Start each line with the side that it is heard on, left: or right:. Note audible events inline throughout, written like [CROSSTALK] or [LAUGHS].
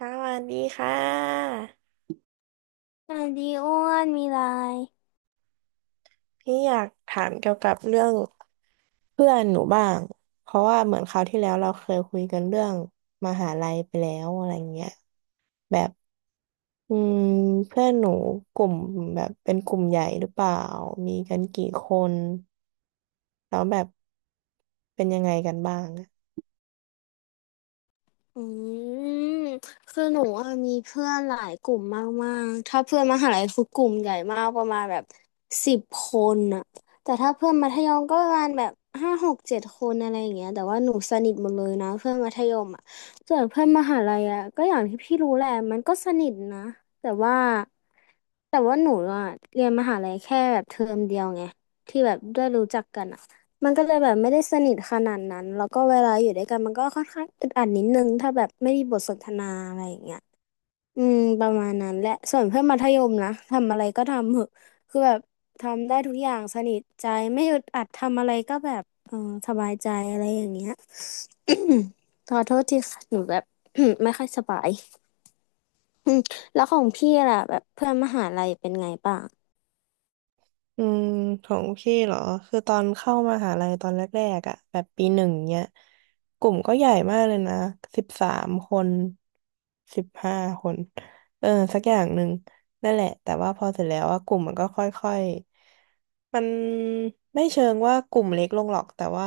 right: สวัสดีค่ะ
left: สวัสดีอ้วนมีไลน์
right: พี่อยากถามเกี่ยวกับเรื่องเพื่อนหนูบ้างเพราะว่าเหมือนคราวที่แล้วเราเคยคุยกันเรื่องมหาลัยไปแล้วอะไรเงี้ยแบบอืมเพื่อนหนูกลุ่มแบบเป็นกลุ่มใหญ่หรือเปล่ามีกันกี่คนแล้วแบบเป็นยังไงกันบ้าง
left: อืมคือหนูอะมีเพื่อนหลายกลุ่มมากๆถ้าเพื่อนมหาลัยคือกลุ่มใหญ่มากประมาณแบบ10 คนอะแต่ถ้าเพื่อนมัธยมก็ประมาณแบบห้าหกเจ็ดคนอะไรอย่างเงี้ยแต่ว่าหนูสนิทหมดเลยนะเพื่อนมัธยมอะส่วนเพื่อนมหาลัยอะก็อย่างที่พี่รู้แหละมันก็สนิทนะแต่ว่าแต่ว่าหนูอะเรียนมหาลัยแค่แบบเทอมเดียวไงที่แบบได้รู้จักกันอะ มันก็เลยแบบไม่ได้สนิทขนาดนั้นแล้วก็เวลาอยู่ด้วยกันมันก็ค่อนข้างอึดอัดนิดนึงถ้าแบบไม่มีบทสนทนาอะไรอย่างเงี้ยอืมประมาณนั้นแหละส่วนเพื่อนมัธยมนะทำอะไรก็ทำเหอะคือแบบทำได้ทุกอย่างสนิทใจไม่อึดอัดทำอะไรก็แบบเออสบายใจอะไรอย่างเงี้ย [COUGHS] ขอโทษที่ค่ะหนูแบบ [COUGHS] ไม่ค่อยสบาย [COUGHS] อืมแล้วของพี่ล่ะแบบเพื่อนมหาลัยเป็นไงบ้าง
right: อืมของพี่เหรอคือตอนเข้ามหาลัยตอนแรกๆอ่ะแบบปีหนึ่งเนี้ยกลุ่มก็ใหญ่มากเลยนะ13คน15คนเออสักอย่างหนึ่งนั่นแหละแต่ว่าพอเสร็จแล้วว่ากลุ่มมันก็ค่อยๆมันไม่เชิงว่ากลุ่มเล็กลงหรอกแต่ว่า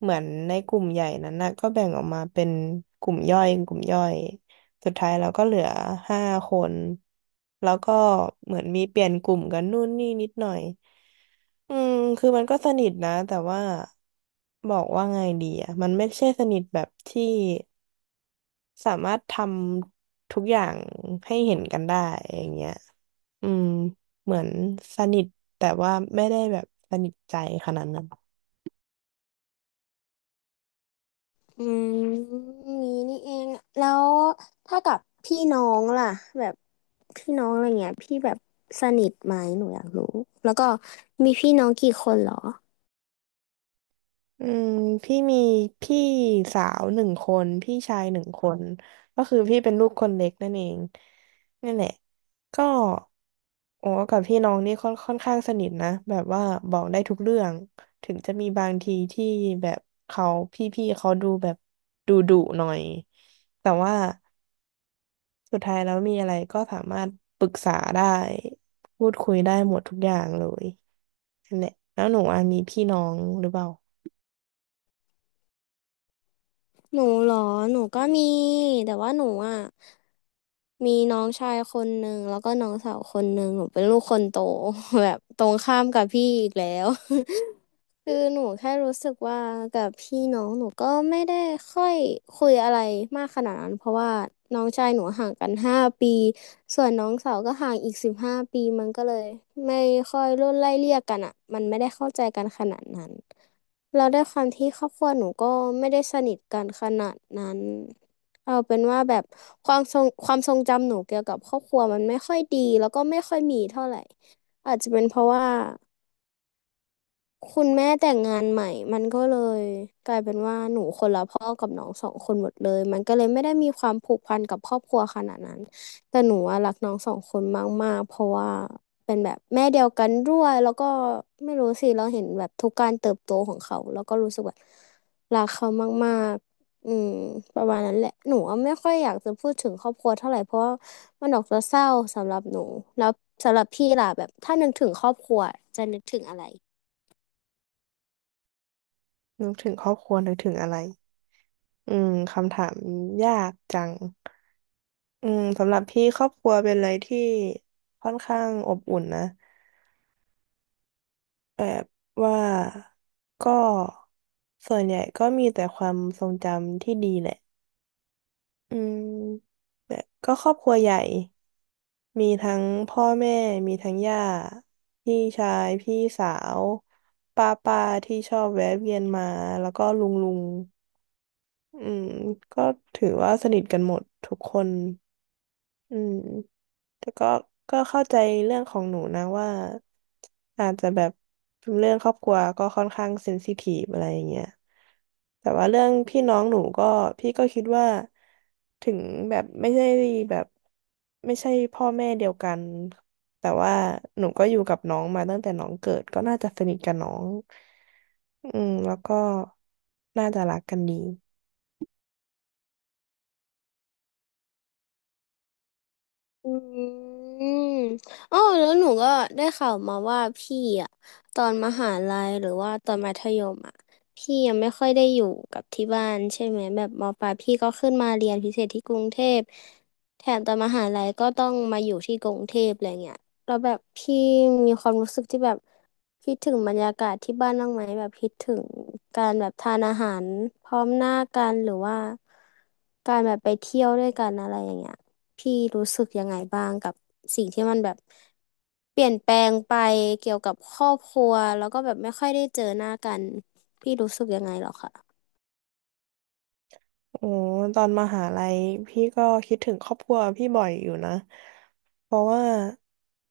right: เหมือนในกลุ่มใหญ่นั้นนะก็แบ่งออกมาเป็นกลุ่มย่อยกลุ่มย่อย สุดท้ายเราก็เหลือห้าคนแล้วก็เหมือนมีเปลี่ยนกลุ่มกันนู่นนี่นิดหน่อยอืมคือมันก็สนิทนะแต่ว่าบอกว่าไงดีอ่ะมันไม่ใช่สนิทแบบที่สามารถทำทุกอย่างให้เห็นกันได้อย่างเงี้ยอืมเหมือนสนิทแต่ว่าไม่ได้แบบสนิทใจขนาดนั้น
left: อืมนี้นี่เองแล้วถ้ากับพี่น้องล่ะแบบพี่น้องอะไรเงี้ยพี่แบบสนิทไหมหนูอยากรู้แล้วก็มีพี่น้องกี่คนเหรอ
right: อืมพี่มีพี่สาวหนึ่งคนพี่ชายหนึ่งคนก็คือพี่เป็นลูกคนเล็กนั่นเองนั่นแหละก็โอ้กับพี่น้องนี่ค่อนข้างสนิทนะแบบว่าบอกได้ทุกเรื่องถึงจะมีบางทีที่แบบเขาพี่เขาดูแบบดุดุหน่อยแต่ว่าสุดท้ายแล้วมีอะไรก็สามารถปรึกษาได้พูดคุยได้หมดทุกอย่างเลยนั่นแหละแล้วหนูอะมีพี่น้องหรือเปล่า
left: หนูเหรอหนูก็มีแต่ว่าหนูอ่ะมีน้องชายคนหนึ่งแล้วก็น้องสาวคนหนึ่งหนูเป็นลูกคนโต [LAUGHS] แบบตรงข้ามกับพี่อีกแล้ว [LAUGHS] คือหนูแค่รู้สึกว่ากับพี่น้องหนูก็ไม่ได้ค่อยคุยอะไรมากขนาดนั้นเพราะว่าน้องชายหนูห่างกันห้าปีส่วนน้องสาวก็ห่างอีก15 ปีมันก็เลยไม่ค่อยรุ่นไล่เลี่ยกันอ่ะมันไม่ได้เข้าใจกันขนาดนั้นเราได้วยความที่ครอบครัวหนูก็ไม่ได้สนิทกันขนาดนั้นเอาเป็นว่าแบบความทรงจำหนูเกี่ยวกับครอบครัวมันไม่ค่อยดีแล้วก็ไม่ค่อยมีเท่าไหร่อาจจะเป็นเพราะว่า คุณแม่แต่งงานใหม่มันก็เลยกลายเป็นว่าหนูคนละพ่อกับน้องสองคนหมดเลยมันก็เลยไม่ได้มีความผูกพันกับครอบครัวขนาดนั้นแต่หนูอะรักน้องสองคนมากๆเพราะว่าเป็นแบบแม่เดียวกันด้วยแล้วก็ไม่รู้สิเราเห็นแบบทุกการเติบโตของเขาแล้วก็รู้สึกแบบรักเขามากๆอืมประมาณนั้นแหละหนูอะไม่ค่อยอยากจะพูดถึงครอบครัวเท่าไหร่เพราะว่ามันออกจะเศร้าสำหรับหนูแล้วสำหรับพี่ล่ะแบบถ้านึกถึงครอบครัวจะนึกถึงอะไร
right: นึกถึงครอบครัวนึกถึงอะไร อืมคำถามยากจังอืมสำหรับพี่ครอบครัวเป็นอะไรที่ค่อนข้างอบอุ่นนะแบบว่าก็ส่วนใหญ่ก็มีแต่ความทรงจำที่ดีแหละอืมแบบก็ครอบครัวใหญ่มีทั้งพ่อแม่มีทั้งย่าพี่ชายพี่สาวป้าป้าที่ชอบแวะเวียนมาแล้วก็ลุงลุงอืมก็ถือว่าสนิทกันหมดทุกคน อืมแต่ก็ก็เข้าใจเรื่องของหนูนะว่าอาจจะแบบเรื่องครอบครัวก็ค่อนข้างเซนซิทีฟอะไรอย่างเงี้ยแต่ว่าเรื่องพี่น้องหนูก็พี่ก็คิดว่าถึงแบบไม่ใช่แบบไม่ใช่พ่อแม่เดียวกันแต่ว่าหนูก็อยู่กับน้องมาตั้งแต่น้องเกิดก็น่าจะสนิทกับน้องอืมแล้วก็น่าจะรักกันดี
left: อืมอ๋อแล้วหนูก็ได้ข่าวมาว่าพี่อะตอนมหาลัยหรือว่าตอนมัธยมอะพี่ยังไม่ค่อยได้อยู่กับที่บ้านใช่ไหมแบบมปลายพี่ก็ขึ้นมาเรียนพิเศษที่กรุงเทพแถมตอนมหาลัยก็ต้องมาอยู่ที่กรุงเทพอะไรเงี้ยแล้วแบบพี่มีความรู้สึกที่แบบคิดถึงบรรยากาศที่บ้านบ้างไหมแบบคิดถึงการแบบทานอาหารพร้อมหน้ากันหรือว่าการแบบไปเที่ยวด้วยกันอะไรอย่างเงี้ย พี่รู้สึกยังไงบ้างกับสิ่งที่มันแบบเปลี่ยนแปลงไปเกี่ยวกับครอบครัวแล้วก็แบบไม่ค่อยได้เจอหน้ากันพี่รู้สึกยังไงเหรอคะ
right: โอ้ตอนมหาลัยพี่ก็คิดถึงครอบครัวพี่บ่อยอยู่นะเพราะว่า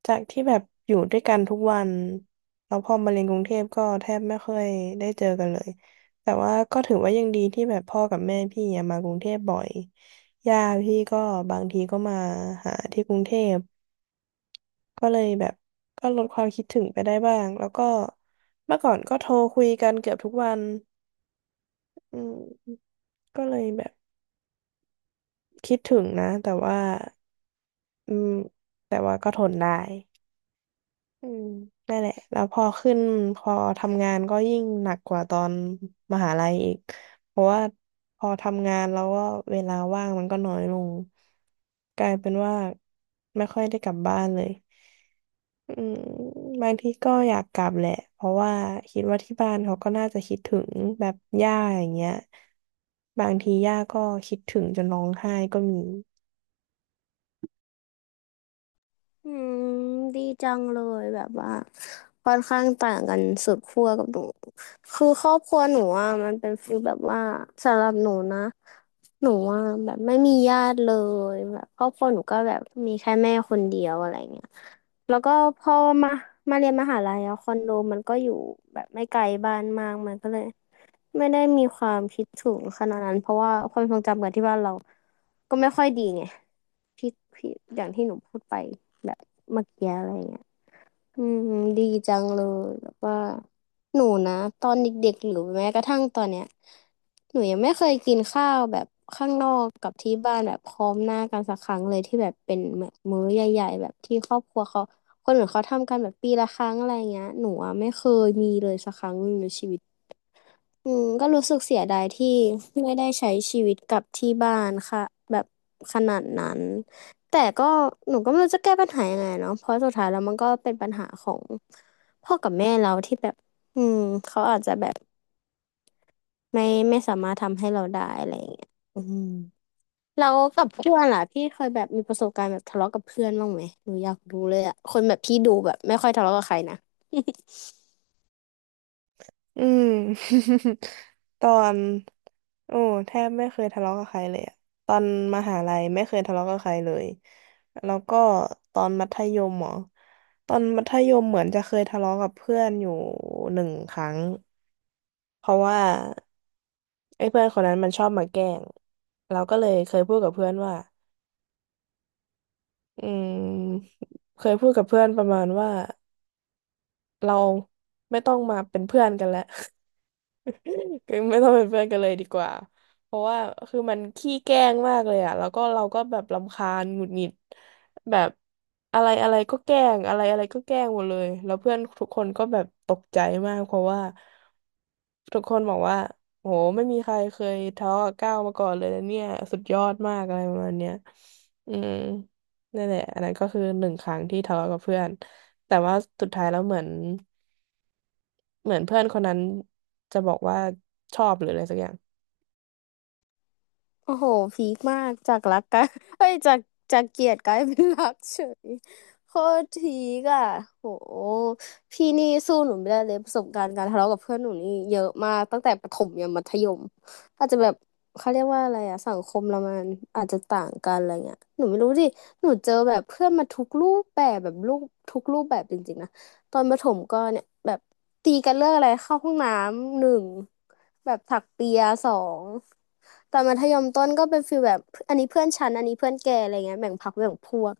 right: จากที่แบบอยู่ด้วยกันทุกวันแล้วพอมาเรียนกรุงเทพก็แทบไม่ค่อยได้เจอกันเลยแต่ว่าก็ถือว่ายังดีที่แบบพ่อกับแม่พี่อะมากรุงเทพบ่อยย่าพี่ก็บางทีก็มาหาที่กรุงเทพก็เลยแบบก็ลดความคิดถึงไปได้บ้างแล้วก็เมื่อก่อนก็โทรคุยกันเกือบทุกวันอืมก็เลยแบบคิดถึงนะแต่ว่า อืมแต่ว่าก็ทนได้อืมนั่นแหละแล้วพอทำงานก็ยิ่งหนักกว่าตอนมหาลัยอีกเพราะว่าพอทำงานแล้วก็เวลาว่างมันก็น้อยลงกลายเป็นว่าไม่ค่อยได้กลับบ้านเลยอืมบางทีก็อยากกลับแหละเพราะว่าคิดว่าที่บ้านเขาก็น่าจะคิดถึงแบบย่าอย่างเงี้ยบางทีย่าก็คิดถึงจนร้องไห้ก็มี
left: อืมดีจังเลยแบบว่าค่อนข้างต่างกันสุดขั้วกับหนูคือครอบครัวหนูอ่ะมันเป็นฟีลแบบว่าสำหรับหนูนะหนูอ่ะแบบไม่มีญาติเลยแบบครอบครัวหนูก็แบบมีแค่แม่คนเดียวอะไรเงี้ยแล้วก็พอมามาเรียนมหาลัยอะคอนโดมันก็อยู่แบบไม่ไกลบ้านมากมันก็เลย ไม่ได้มีความคิดถึงขนาดนั้นเพราะว่าความทรงจำกับที่บ้านเราก็ไม่ค่อยดีไงพี่พี่อย่างที่หนูพูดไปแบบเมื่อกี้อะไรเงี้ยอืมดีจังเลยแบบว่าหนูนะตอนเด็กๆหรือแม้กระทั่งตอนเนี้ยหนูยังไม่เคยกินข้าวแบบข้างนอกกับที่บ้านแบบพร้อมหน้ากันสักครั้งเลยที่แบบเป็นแบบมื้อใหญ่ๆแบบที่ครอบครัวเขาคนอื่นเขาทำกันแบบปีละครั้งอะไรเงี้ยหนูอะไม่เคยมีเลยสักครั้งหนึ่งในชีวิต อืมก็รู้สึกเสียดายที่ไม่ได้ใช้ชีวิตกับที่บ้านค่ะแบบขนาดนั้นแต่ก็หนูก็ไม่รู้จะแก้ปัญหายังไงเนาะเพราะสุดท้ายแล้วมันก็เป็นปัญหาของพ่อกับแม่เราที่แบบอืมเขาอาจจะแบบไม่ไม่สามารถทำให้เราได้อะไรอย่างเงี้ยอืมเรากับเพื่อนล่ะพี่เคยแบบมีประสบการณ์แบบทะเลาะกับเพื่อนบ้างไหมหนูอยากรู้เลยอะคนแบบพี่ดูแบบไม่ค่อยทะเลาะกับใครนะ
right: อืม [LAUGHS] ตอนโอ้แทบไม่เคยทะเลาะกับใครเลยอะตอนมหาลัยไม่เคยทะเลาะกับใครเลยแล้วก็ตอนมัธยมเหรอตอนมัธยมเหมือนจะเคยทะเลาะกับเพื่อนอยู่หนึ่งครั้งเพราะว่าไอ้เพื่อนคนนั้นมันชอบมาแกล้งเราก็เลยเคยพูดกับเพื่อนว่าอืมเคยพูดกับเพื่อนประมาณว่าเราไม่ต้องมาเป็นเพื่อนกันแล้ว คือไม่ต้องเป็นเพื่อนกันเลยดีกว่า เพราะว่าคือมันขี้แกล้งมากเลยอะแล้วก็เราก็แบบรำคาญหงุดหงิดแบบอะไรอะไรก็แกล้งอะไรอะไรก็แกล้งหมดเลยแล้วเพื่อนทุกคนก็แบบตกใจมากเพราะว่าทุกคนบอกว่าโหไม่มีใครเคยทะเลาะกับก้าวมาก่อนเลยนะเนี่ยสุดยอดมากอะไรประมาณเนี้ยอืมนั่นแหละอันนั้นก็คือหนึ่งครั้งที่ทะเลาะกับเพื่อนแต่ว่าสุดท้ายแล้วเหมือน เหมือนเพื่อนคนนั้นจะบอกว่าชอบหรืออะไรสักอย่าง
left: โอ้โหพีคมากจากรักกลาย [LAUGHS] เอ้ยจากเกลียดกลายเป็นรักเฉย [LAUGHS] โคตรพีคอ่ะโหพี่นี่สู้หนูไม่ได้เลยประสบการณ์การทะเลาะกับเพื่อนหนูนี่เยอะมากตั้งแต่ประถมยันมัธยมอาจจะแบบเขาเรียกว่าอะไรอะสังคมเรามันอาจจะต่างกันอะไรเงี้ยหนูไม่รู้ดิหนูเจอแบบเพื่อนมาทุกรูปแบบแบบรูปทุกรูปแบบจริงๆนะ ตอนประถมก็เนี่ยแบบตีกันเรื่องอะไรเข้าห้องน้ำหนึ่งแบบถักเปียสองตอนมัธยมต้นก็เป็นฟีลแบบอันนี้เพื่อนฉันอันนี้เพื่อนแกอะไรเงี้ยแบ่งพรรคแบ่งพวก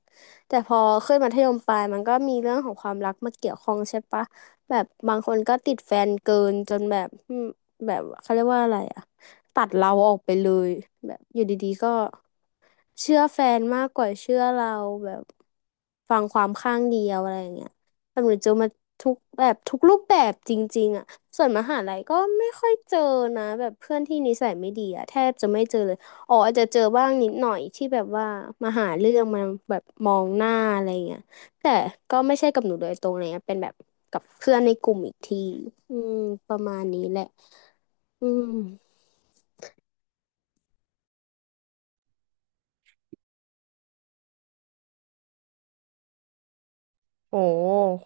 left: แต่พอขึ้นมัธยมปลายมันก็มีเรื่องของความรักมาเกี่ยวข้องใช่ปะแบบบางคนก็ติดแฟนเกินจนแบบอืมแบบเขาเรียกว่าอะไรอะตัดเราออกไปเลยแบบอยู่ดีๆก็เชื่อแฟนมากกว่าเชื่อเราแบบฟังความข้างเดียวอะไรอย่างเงี้ย แบบหนูเจอมาทุกแบบทุกรูปแบบจริงๆอ่ะส่วนมหาลัยก็ไม่ค่อยเจอนะแบบเพื่อนที่นิสัยไม่ดีอ่ะแทบจะไม่เจอเลยอ๋ออาจจะเจอบ้างนิดหน่อยที่แบบว่ามาหาเรื่องมาแบบมองหน้าอะไรเงี้ยแต่ก็ไม่ใช่กับหนูโดยตรงเลยนะเป็นแบบกับเพื่อนในกลุ่มอีกทีอืมประมาณนี้แหละอืม
right: โอ้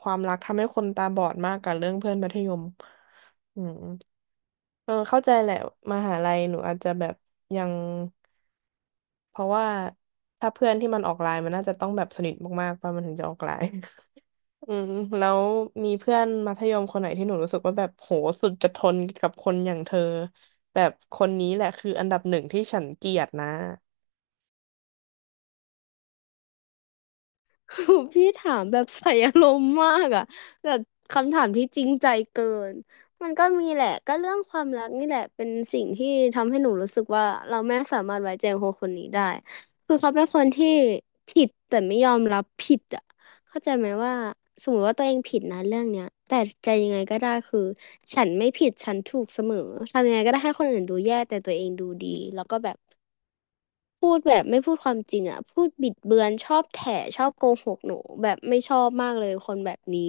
right: ความรักทำให้คนตาบอดมากกับเรื่องเพื่อนมัธยมอืมเออเข้าใจแหละมหาลัยหนูอาจจะแบบยังเพราะว่าถ้าเพื่อนที่มันออกไลน์มันน่าจะต้องแบบสนิทมากๆป่ะมันถึงจะออกไลน์ [LAUGHS] อืมแล้วมีเพื่อนมัธยมคนไหนที่หนูรู้สึกว่าแบบโหสุดจะทนกับคนอย่างเธอแบบคนนี้แหละคืออันดับหนึ่งที่ฉันเกลียดนะ
left: [LAUGHS] พี่ถามแบบ [LAUGHS] ใส่อารมณ์มากอะแบบคำถามที่จริงใจเกินมันก็มีแหละก็เรื่องความรักนี่แหละเป็นสิ่งที่ทำให้หนูรู้สึกว่าเราไม่สามารถไว้ใจคนคนนี้ได้คือเขาเป็นคนที่ผิดแต่ไม่ยอมรับผิดอะเข้าใจไหมว่าสมมติว่าตัวเองผิดนะเรื่องเนี้ยแต่จะยังไงก็ได้คือฉันไม่ผิดฉันถูกเสมอทำยังไงก็ได้ให้คนอื่นดูแย่แต่ตัวเองดูดีแล้วก็แบบ พูดแบบไม่พูดความจริงอ่ะพูดบิดเบือนชอบแถชอบโกหกหนูแบบไม่ชอบมากเลยคนแบบนี้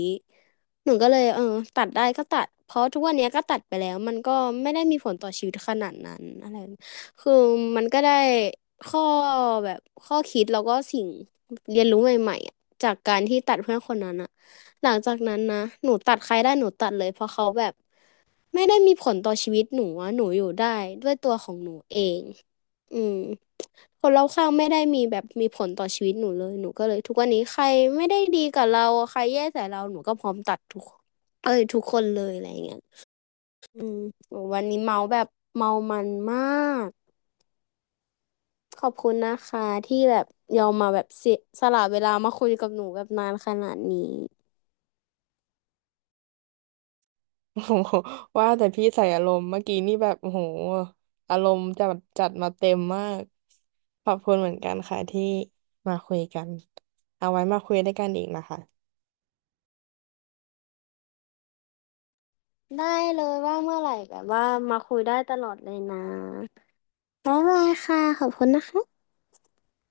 left: หนูก็เลยเออตัดได้ก็ตัดเพราะทุกวันเนี้ยก็ตัดไปแล้วมันก็ไม่ได้มีผลต่อชีวิตขนาดนั้นอะไรคือมันก็ได้ข้อแบบข้อคิดแล้วก็สิ่งเรียนรู้ใหม่ๆอะจากการที่ตัดเพื่อนคนนั้นอ่ะหลังจากนั้นนะหนูตัดใครได้หนูตัดเลยเพราะเขาแบบ ไม่ได้มีผลต่อชีวิตหนูอะหนูอยู่ได้ด้วยตัวของหนูเองอืมคนรอบข้างไม่ได้มีแบบมีผลต่อชีวิตหนูเลยหนูก็เลยทุกวันนี้ใครไม่ได้ดีกับเราใครแย่ใส่เราหนูก็พร้อมตัดทุกเอ้ยทุกคนเลยอะไรอย่างเงี้ยอืมวันนี้เมาแบบเมามันมากขอบคุณนะคะที่แบบยอมมาแบบเสียสละเวลามาคุยกับหนูแบบนานขนาดนี้
right: [LAUGHS] โอ้โหว่าแต่พี่ใส่อารมณ์เมื่อกี้นี่แบบโอ้โหอารมณ์จัดจัดมาเต็มมากขอบคุณเหมือนกันค่ะที่มาคุยกันเอาไว้มาคุยด้วยกันอีกนะคะ
left: ได้เลยว่าเมื่อไหร่แบบว่ามาคุยได้ตลอดเลยนะบ๊ายบายค่ะขอบคุณนะคะ